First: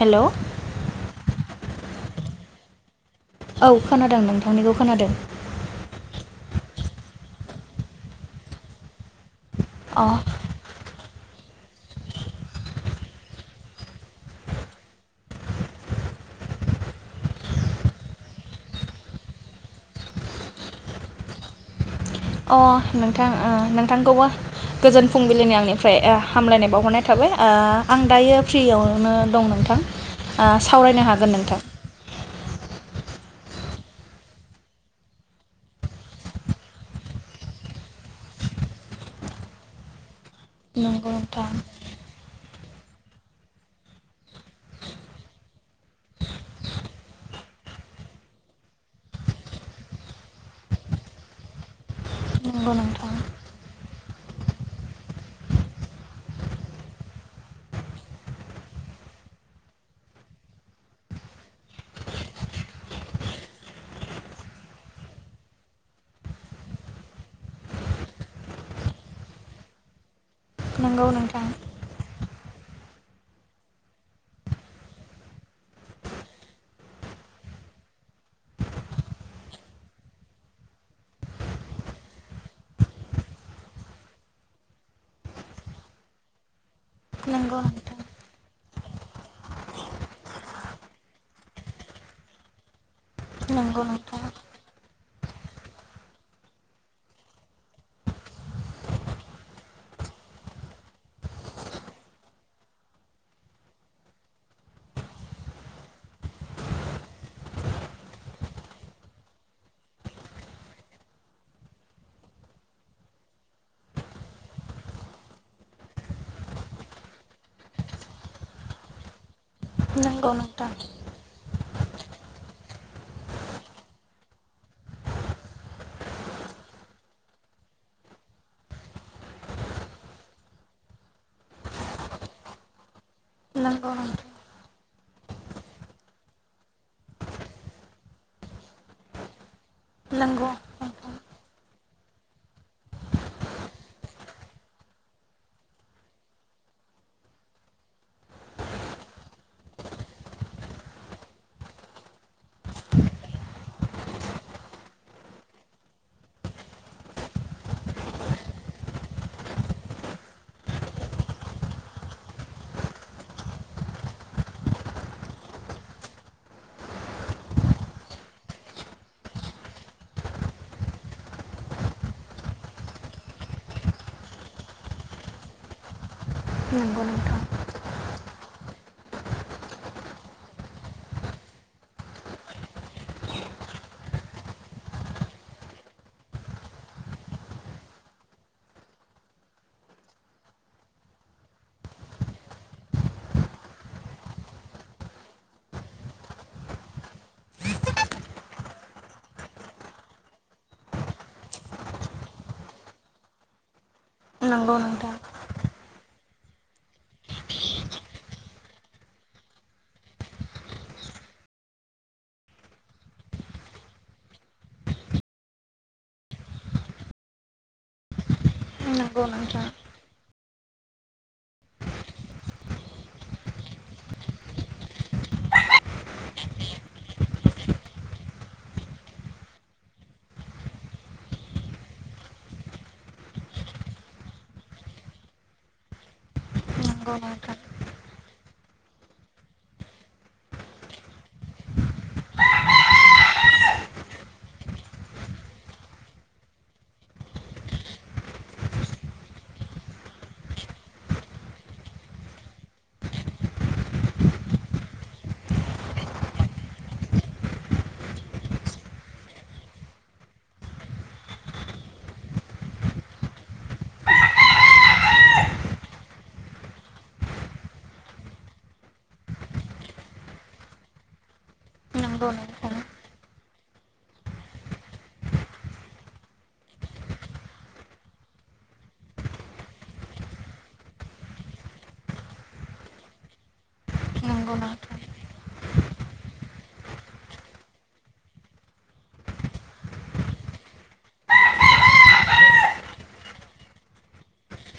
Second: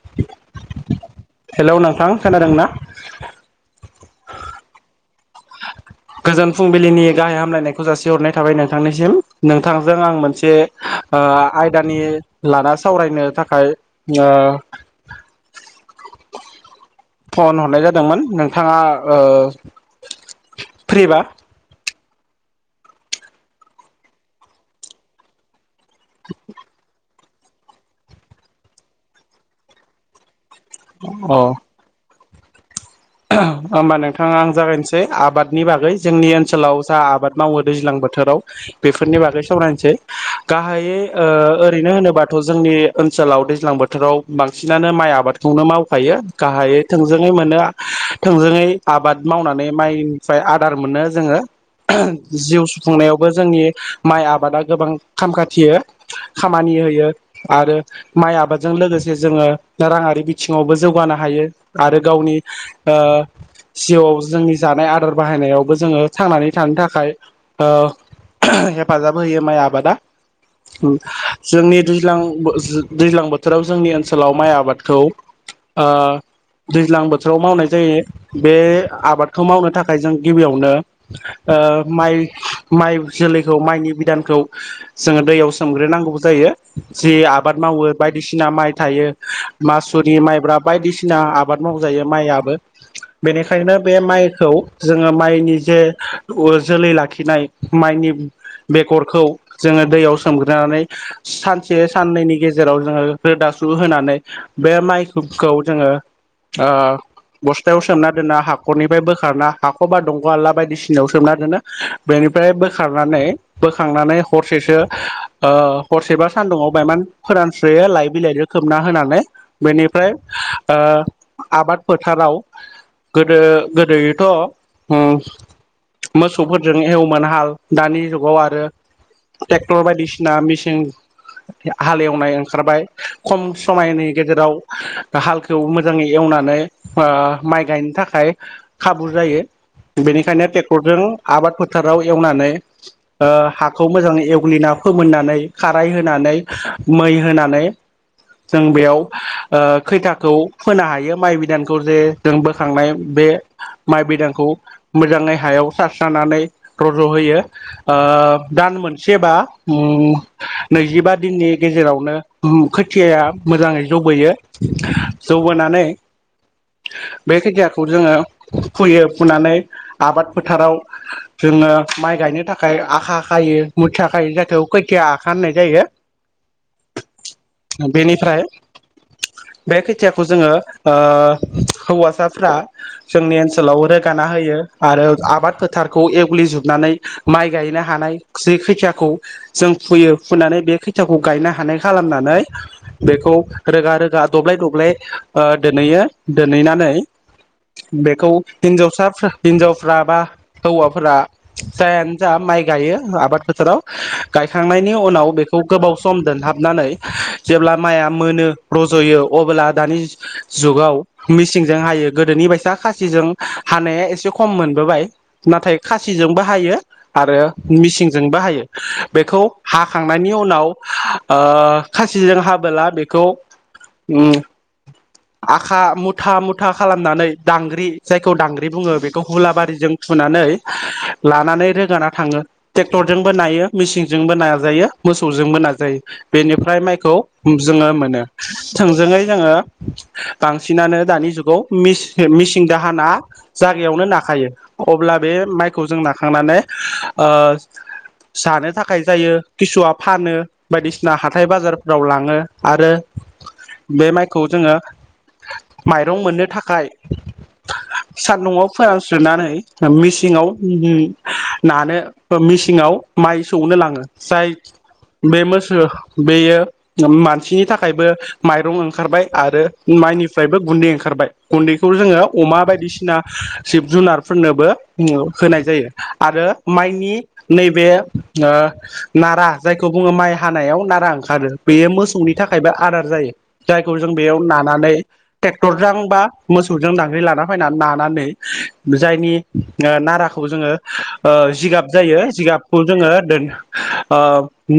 हेल hello नोंथां खोनादों ना? औ खोनादों नोंथांनिखौ खोनादों गोजोन फुंबिलिनि गाहाय हामगलायनायखौ जासिहरनाय थाबाय नोंथांनिसिम नोंथांजों अ आं मोनसे आ आयदानि लाना सावरायनो थाखाय आ फन हरनाय जादोंमोन नोंथाङा ओ फ्रिबा अ नोंथां उम नोंथांखौबो गोजोन फुंबिलिनि आंनि फ्राय हामलायनाय बावहरनाय थाबाय आ आं दायो फ्रियावनो दं नोंथां आ सावरायनो हागोन नोंथां ओम होमबा नोंथां आं जागायनोसै आबादनि बागै जोंनि ओनसोलाव जा आबाद मावो दैज्लां बोथोराव बेफोरनि बागै सावरायनोसै गाहायै नंगौ ओ नोंथां ओरैनो होनोबाथ जोंनि ओनसोलाव दैज्लां बोथोराव बांसिनानो माइ आबादखौनो मावखायो गाहायै थोंजोङै मोनो थोंजोङै आबाद मावनानै माइनिफ्राय आदार मोनो जोङो ओम जिउ नंगौ नोंथां सुफुंनायावबो जोंनि माइ आबादा गोबां खाम खाथियो खामानि होयो आरो माइ आबादजों लोगोसे जोङो राङारि बिथिङावबो जौगानो हायो आरो गावनि ओ सिगांङाव जोंनि जानाय आदार बाहायनायावबो जोङो थांनानै थानो थाखाय ओ ओम हेफाजाब होयो माइ आबादा उम नंगौ नोंथां जोंनि दैज्लां दैज्लां बोथोराव जोंनि ओनसोलाव माइ आबादखौ आ दैज्लां बो थोराव मावनाय जायो बे आबादखौ मावनो थाखाय जों गिबियावनो ओ माइ माइ जोलैखौ माइनि बिदानखौ जोङो दैयाव सोमग्रोनांगौ जायो जि आबाद नंगौ मावो बायदिसि ना माइ थायो मासुरि माइब्रा बायदिसिना आबाद मावो। दायो माइयाबो बेनिखायनो बे नोंथां माइखौ जोङो माइनि जे जोलै लाखिनाय माइनि बेगरखौ जोङो दैयाव सोमग्रोनानै सानसे साननैनि गेजेराव जोङो रोदासुहो होनानै बे माइखौ जोङो ओ बस्थायाव सोमना दोनना हाखरनिफ्राय बोखारना हाखरबा दंग आलला बायदिसिनायाव सोमना दोनो बेनिफ्राय बोखारनानै बोखांनानै हरसेसो ओ हरसे बा सान्दुुंङाव बायमान फोरानस्रोयो लाइ बिलाइजों खोबना होनानै बेनिफ्राय नंगौ नोंथां नंगौ नोंथां आ आबाद फोथाराव गोदो गोदोयोथ ओम मोसौफोरजों एवोमोन हाल दानि जुगाव आरो ट्रेक्टर बायदिसिना मेसिन हालेएवनाय ओंखारबाय खम नंगौ समायनि नोंथां गेजेराव हालखौ मोजाङै। एवनानै ओ माइ गायनो थाखाय खाबु जायो बेनिखायनो नंगौ नोंथां ट्रेक्टरजों। आबाद फोथाराव एवनानै ओ हाखौ मोजाङै एवग्लिना फोमोननानै खाराय होनानै मै होनानै जों बेयाव ओ खैथाखौ फोनो हायो माइ बिदानखौ जे जों बोखांनाय बे माइ बिदानखौ मोजाङै हायाव सारस्रनानै रज होयो ओ दान मोनसेबा उम नैजिबा दिननि गेजेरावनो उम खोथियाया मोजाङै जौबोयो जौबोनानै बे खोथियाखौ जोङो फुयो फुनानै आबाद फोथाराव जोङो माइ गायनो थाखाय आखा खायो मुथिया खायो जायखौ खैथिया आखा होननाय जायो। नंगौ नोंथां। बेनिफ्राय बे खोथियाखौ जोङो ओ हौवासाफ्रा जोंनि ओनसोलाव रोगाना होयो आरो आबाद फोथारखौ एवग्लिजोबनानै माइ गायनो हानाय जि खैथियाखौ जों फुयो फुनानै बे खैथियाखौ गायनो हानाय खालामनानै रोगा रोगा दब्लाइ दब्लाइ ओ दोनहैयो दोनहैनानै बेखौ हिनजावसा हिनजावफ्रा बा हौवाफोरा जायानो जा माइ गायो आबाद फोथाराव नंगौ गायखांनायनि नोंथां उनाव बेखौ गोबाव सम दोनहाबनानै जेब्ला माइआ मोनो रजयो अब्ला दानि जुगाव मिसिंजों हायो गोदोनि बायसा खासिजों हानाया एसे खम मोनबोबाय नाथाय खासिजोंबो हायो आरो मिसिंजों बो हायो। नंगौ बेखौ नोंथां हाखांनायनि उनाव उनाव ओ खासिजों हाबोला बेखौ। आखा मुथा मुथा खालामनानै दांग्रि जायखौ दांग्रि बुङो बेखौ हुलाबारिजों थुनानै लानानै रोगाना थाङो ट्रेक्टरजोंबो नायो मेसिनजोंबो नाजायो मोसौजोंबो नाजायो बेनिफ्राय ओमफ्राय नंगौ मायखौ नोंथां जोङो मोनो। थोंजोङै जोङो। बांसिनानो दानि जुगाव मिसे मिसिंदो हाना जायगायावनो नाखायो अब्ला बे मायखौ जों नाखांनानै ओ जानो थाखाय जायो किसुआ फानो बायदिसिना हाथाय बाजारफोराव लाङो आरो बे माय खौ जोङो माइरं मोननो थाखाय सान्दुंआव फोरानस्र्रोनानै मिसिङाव नानो मिसिङाव माय सौनो लाङो जाय बे मोसो बेयो मानसिनि थाखायबो माइरं ओंखारबाय आरो मायनिफ्रायबो गुन्दै ओंखारबाय गुन्दै बेखौ जोङो नंगौ नोंथां अमा बायदिसिना जिब जुनारफोरनोबो जोङो होनाय जायो आरो माइनि नैबे ओ नारा जायखौ बुङो माइ हानायाव नारा ओंखारो बेयो मोसौनि थाखायबो आदार जायो जाय खौ जों बेयाव नंगौ नानानै। नोंथां ट्रेक्टरजों बा मोसौजों दांग्रि लाना फैनानै नानानै जायनि ओ नाराखौ जोङो ओ जिगाब जायो जिगाबखौ जोङो दोन ओ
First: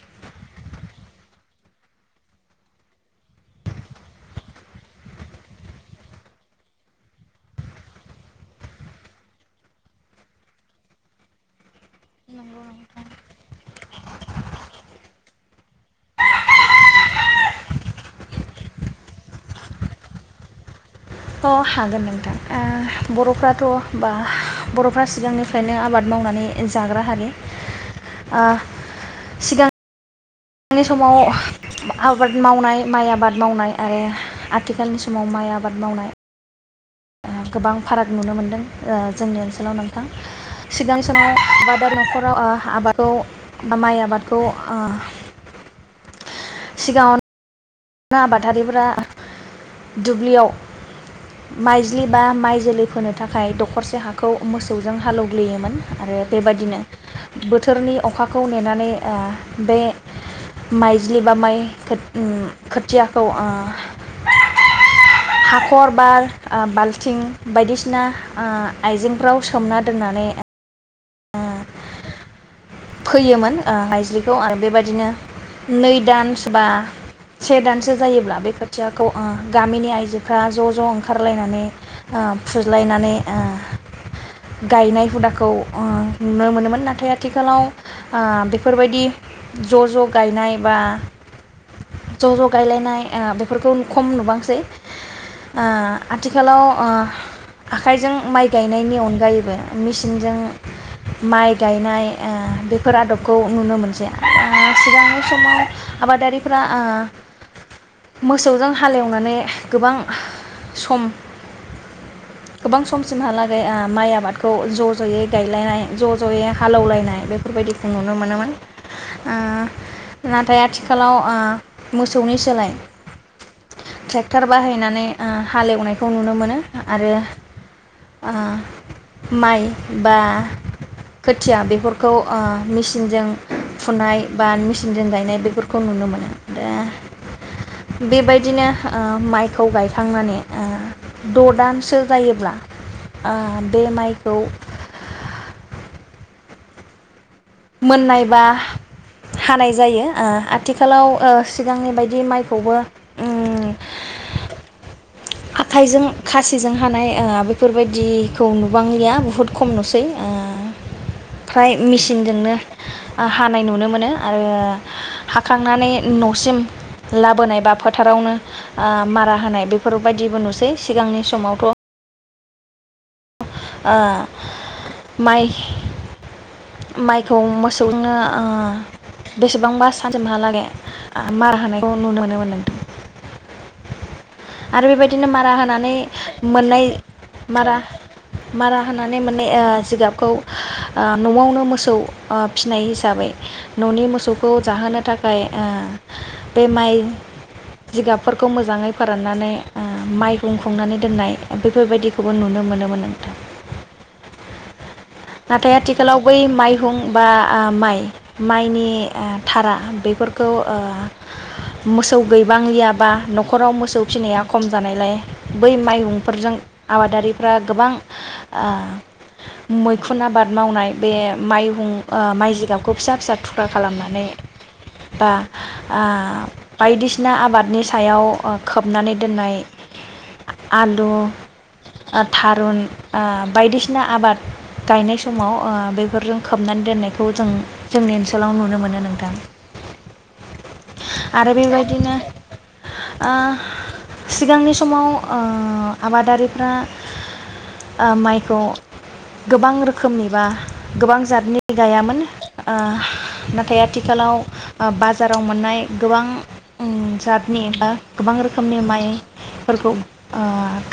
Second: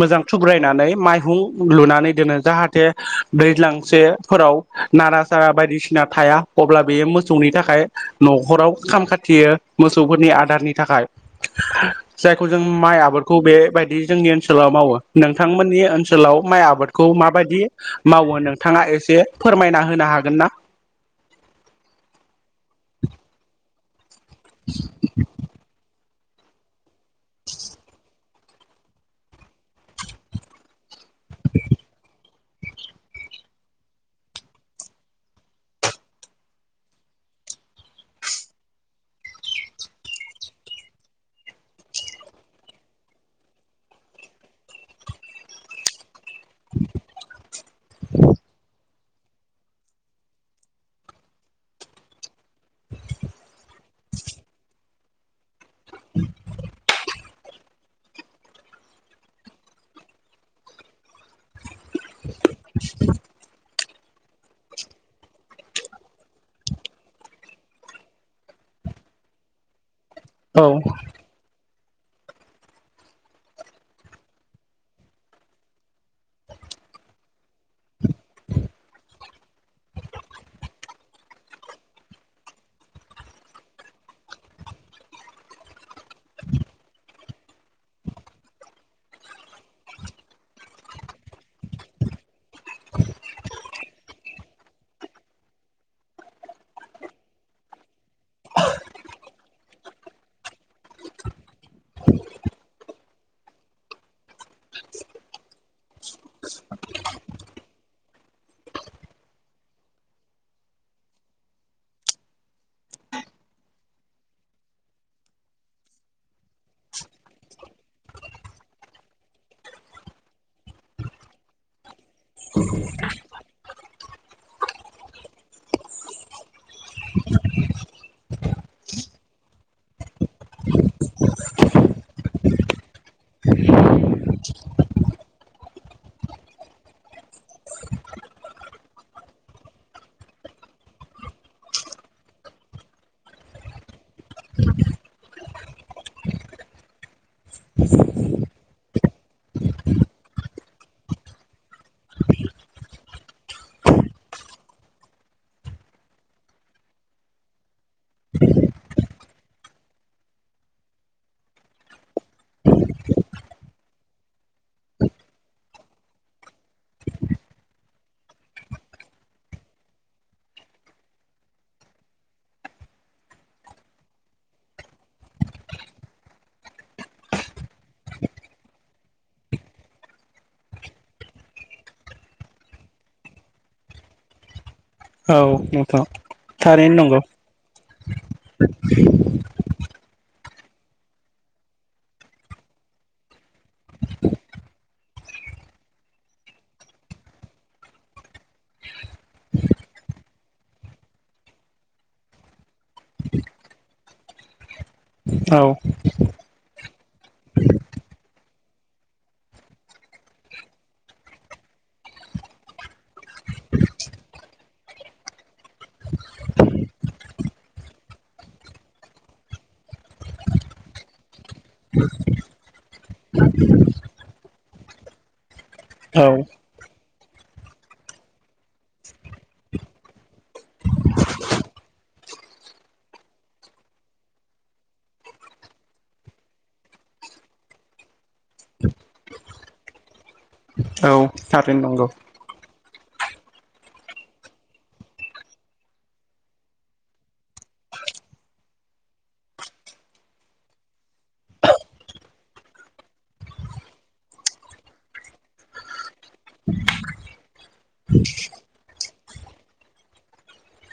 मोजां थुब्रायनानै माइहुं लुनानै दोनो जाहाथे दैज्लां सेफोराव नारा सारा बायदिसिना थाया अब्ला बेयो मोसौनि थाखाय न'खराव खाम खाथियो मोसौफोरनि आदारनि थाखाय जायखौ जों नंगौ माय नोंथां आबादखौ बेबायायदि जोंनि ओनसोलाव मावो नोंथांमोननि ओनसोलाव माय आबादखौ माबायदि मावो नों नोंथाङा एसे फोरमायना होनो हागोन ना। अ हागोन नोंथां ओ बर'फोराथ बा बर'फ्रा सिगांनिफ्रायनो आबाद मावनानै जाग्रा हारि ओ सिगां नि समाव आबाद मावनाय माइ आबाद मावनाय आरो आथिखालनि समाव माइ आबाद मावनाय। ओ गोबां फाराग नुनो मोनदों ओ जोंनि ओनसोलाव नोंथां सिगां समाव [unintelligible] न'खराव ओ आबादखौ बा माइ आबादखौ ओ सिगाङावन [inaudible] दुब्लियाव माइज्लि बा माइ जोलै फोनो थाखाय दखरसे हाखौ मोसौजों हालौग्लियोमोन। आरो बेबादिनो बोथोरनि अखाखौ नेनानै ओ बे माइज्लि बा माइ [unintelligible] खोथियाखौ ओ हाखर बाल ओ बालथिं बायदिसिना ओ आइजेंफोराव सोमना दोननानै औ फैयोमोन ओ मायज्लिखौ आरो बेबायदिनो नै दानस बा से दानसो जायोब्ला बे खोथियाखौ ओ गामिनि आइजोफ्रा ज' ज' ओंखारलायनानै ओ फुज्लायनानै ओ गायनाय हुदाखौ ओ नुनो मोनोमोन नाथाय आथिखालाव ओ बेफोरबायदि ज' ज' गायनाय बा ज' ज' गायलायनाय ओ बेफोरखौ खम नुबांसै ओ आथिखालाव ओ आखायजों माइ गायनायनि अनगायैबो मिसिनजों माइ गायनाय ओ बेफोर आदबखौ नुनो मोनसै ओ सिगांनि समाव आबादारिफोरा ओ मोसौजों हालेवनानै गोबां सम गोबां समसिमहालागै ओ माइ आबादखौ ज' जयै गायलायनाय ज' जयै हालेवलायनाय बे बेफोरबायदिखौ नुनो मोनोमोन ओ नाथाय आथिखालाव ओ मोसौनि सोलाय थ्रेक्टर बाहायनानै ओ हालेवनायखौ नुनो मोनो आरो ओ माइ बा खोथिया बेफोरखौ ओ मिसिनजों फुनाय बा मिसिनजों गायनाय बेफोरखौ नुनो मोनो दा बेबायदिनो ओ माइखौ गायखांनानै ओ द' दानसो जायोब्ला ओ बे माइखौ मोननाय बा हानाय जायो ओ आथिखालाव ओ सिगांनि बायदि माइखौबो ओम हाथाइजों खासिजों हानाय ओ बेफोरबायदिखौ नुबांलिया बुहुद खम नुसै ओ फ्राय मिसिनजोंनो ओ हानाय नुनो मोनो आरो हाखांनानै नसेम लाबोनाय बा फोथारावनो ओ मारा होनाय बेफोर बायदिबो नुसै सिगांनि समावथ' ओ माइ माइखौ मोसौनो ओ बेसेबांबा सानसिमहालागै ओ मार होनायखौ नुनो मोनो मोनोमोन नोंथां। आरो बेबायदिनो औ मारा होनानै नोंथां मोननाय थारैनो नंगौ मारा मारा होनानै मोननाय ओ जिगाब खौ ओ न'आवनो मोसौ ओ फिनाय हिसाबै न'नि मोसौखौ जाहोनो थाखाय ओ बे माइ जिगाबफोरखौ मोजाङै फोराननानै ओ माइहुं हुंनानै दोननाय बेफोरबायदिखौबो नुनो मोनोमोन नोंथां। औ नाथाय आथिखालाव बै माइहुं बा ओ माइ माइनि ओ थारा बेफोरखौ ओ मोसौ गैबांलिया बा नख'राव मोसौ सौ फिनाया खम जानायलाय बै माइहुंफोरजों आबादारिफ्रा गोबां ओ मैखुन आबाद मावनाय बे माइहुं माइ जिगाबखौ फिसा फिसा थुख्रा खालामनानै बा ओ औ बायदिसिना आबादनि सायाव ओ। खोबनानै दोननाय आलु ओ थारुन ओ बायदिसिना आबाद गायनाय समाव ओ बेफोरजों खोबनानै दोननायखौ जों जोंनि ओनसोलाव नुनो मोनो नोंथां। औ आरो थारैनो नंगौ बेबायदिनो ओ सिगांनि समाव ओ आबादारिफ्रा ओ माइखौ गोबां रोखोमनि बा गोबां जातनि गायामोन ओ नाथाय आथिखालाव बाजाराव मोननाय गोबां उम जातनि बा गोबां रोखोमनि माइ फोरखौ ओ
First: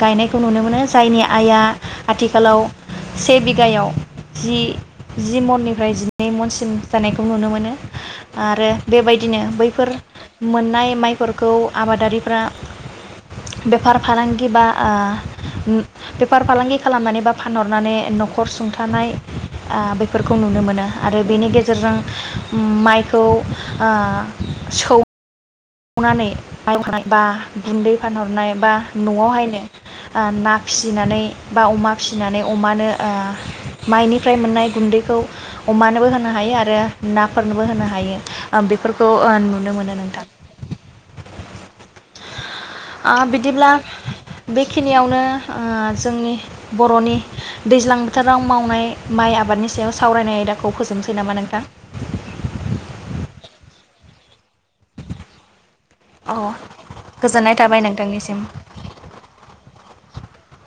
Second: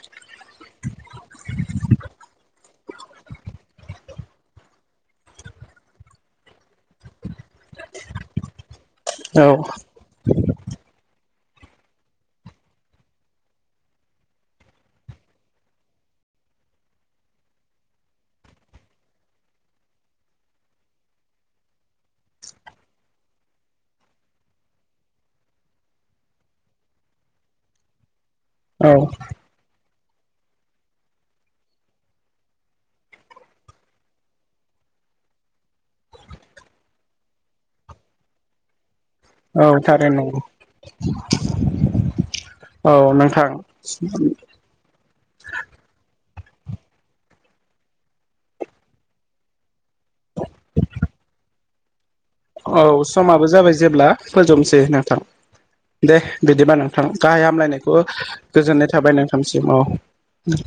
गायनायखौ नुनो मोनो जायनि आयआ आथिखालाव से बिघायाव जि जि मननिफ्राय जिनै मनसिम जानायखौ नुनो मोनो आरो बेबायदिनो औ बैफोर मोननाय माइफोरखौ आबादारिफ्रा बेफार फालांगि बा ओ उम बेफार फालांगि खालामनानै बा फानहरनानै न'खर सुंथानाय ओ बेफोरखौ नुनो मोनो आरो बेनि गेजेरजों उम माइखौ ओ सौ [unintelligible] नानै माइ [unintelligible] बा गुन्दै फानहरनाय बा औ न'आवहायनो ओ ना फिसिनानै बा अमा फिसिनानै अमानो ओ माइनिफ्राय मोननाय गुन्दैखौ अमानोबो होनो हायो आरो नाफोरनोबो होनो हायो ओ बेफोरखौ खौ ओ औ नुनो मोनो थारैनो नोंथां। नंगौ औ ओ नोंथां बिदिब्ला बेखिनियावनो ओ जों नि बर'नि दैज्लां बोथोराव मावनाय माइ आबादनि सायाव सावरायनाय आयदाखौ फोजोबनोसै नामा नोंथां? औ समाबो जाबाय जेब्ला फोजोबनोसै नोंथां। दे अ बिदिबा नोंथां गाहाय गोजोननाय थाबाय हामलायनायखौ नोंथांनिसिम गोजोननाय थाबाय नोंथांसिम औ। द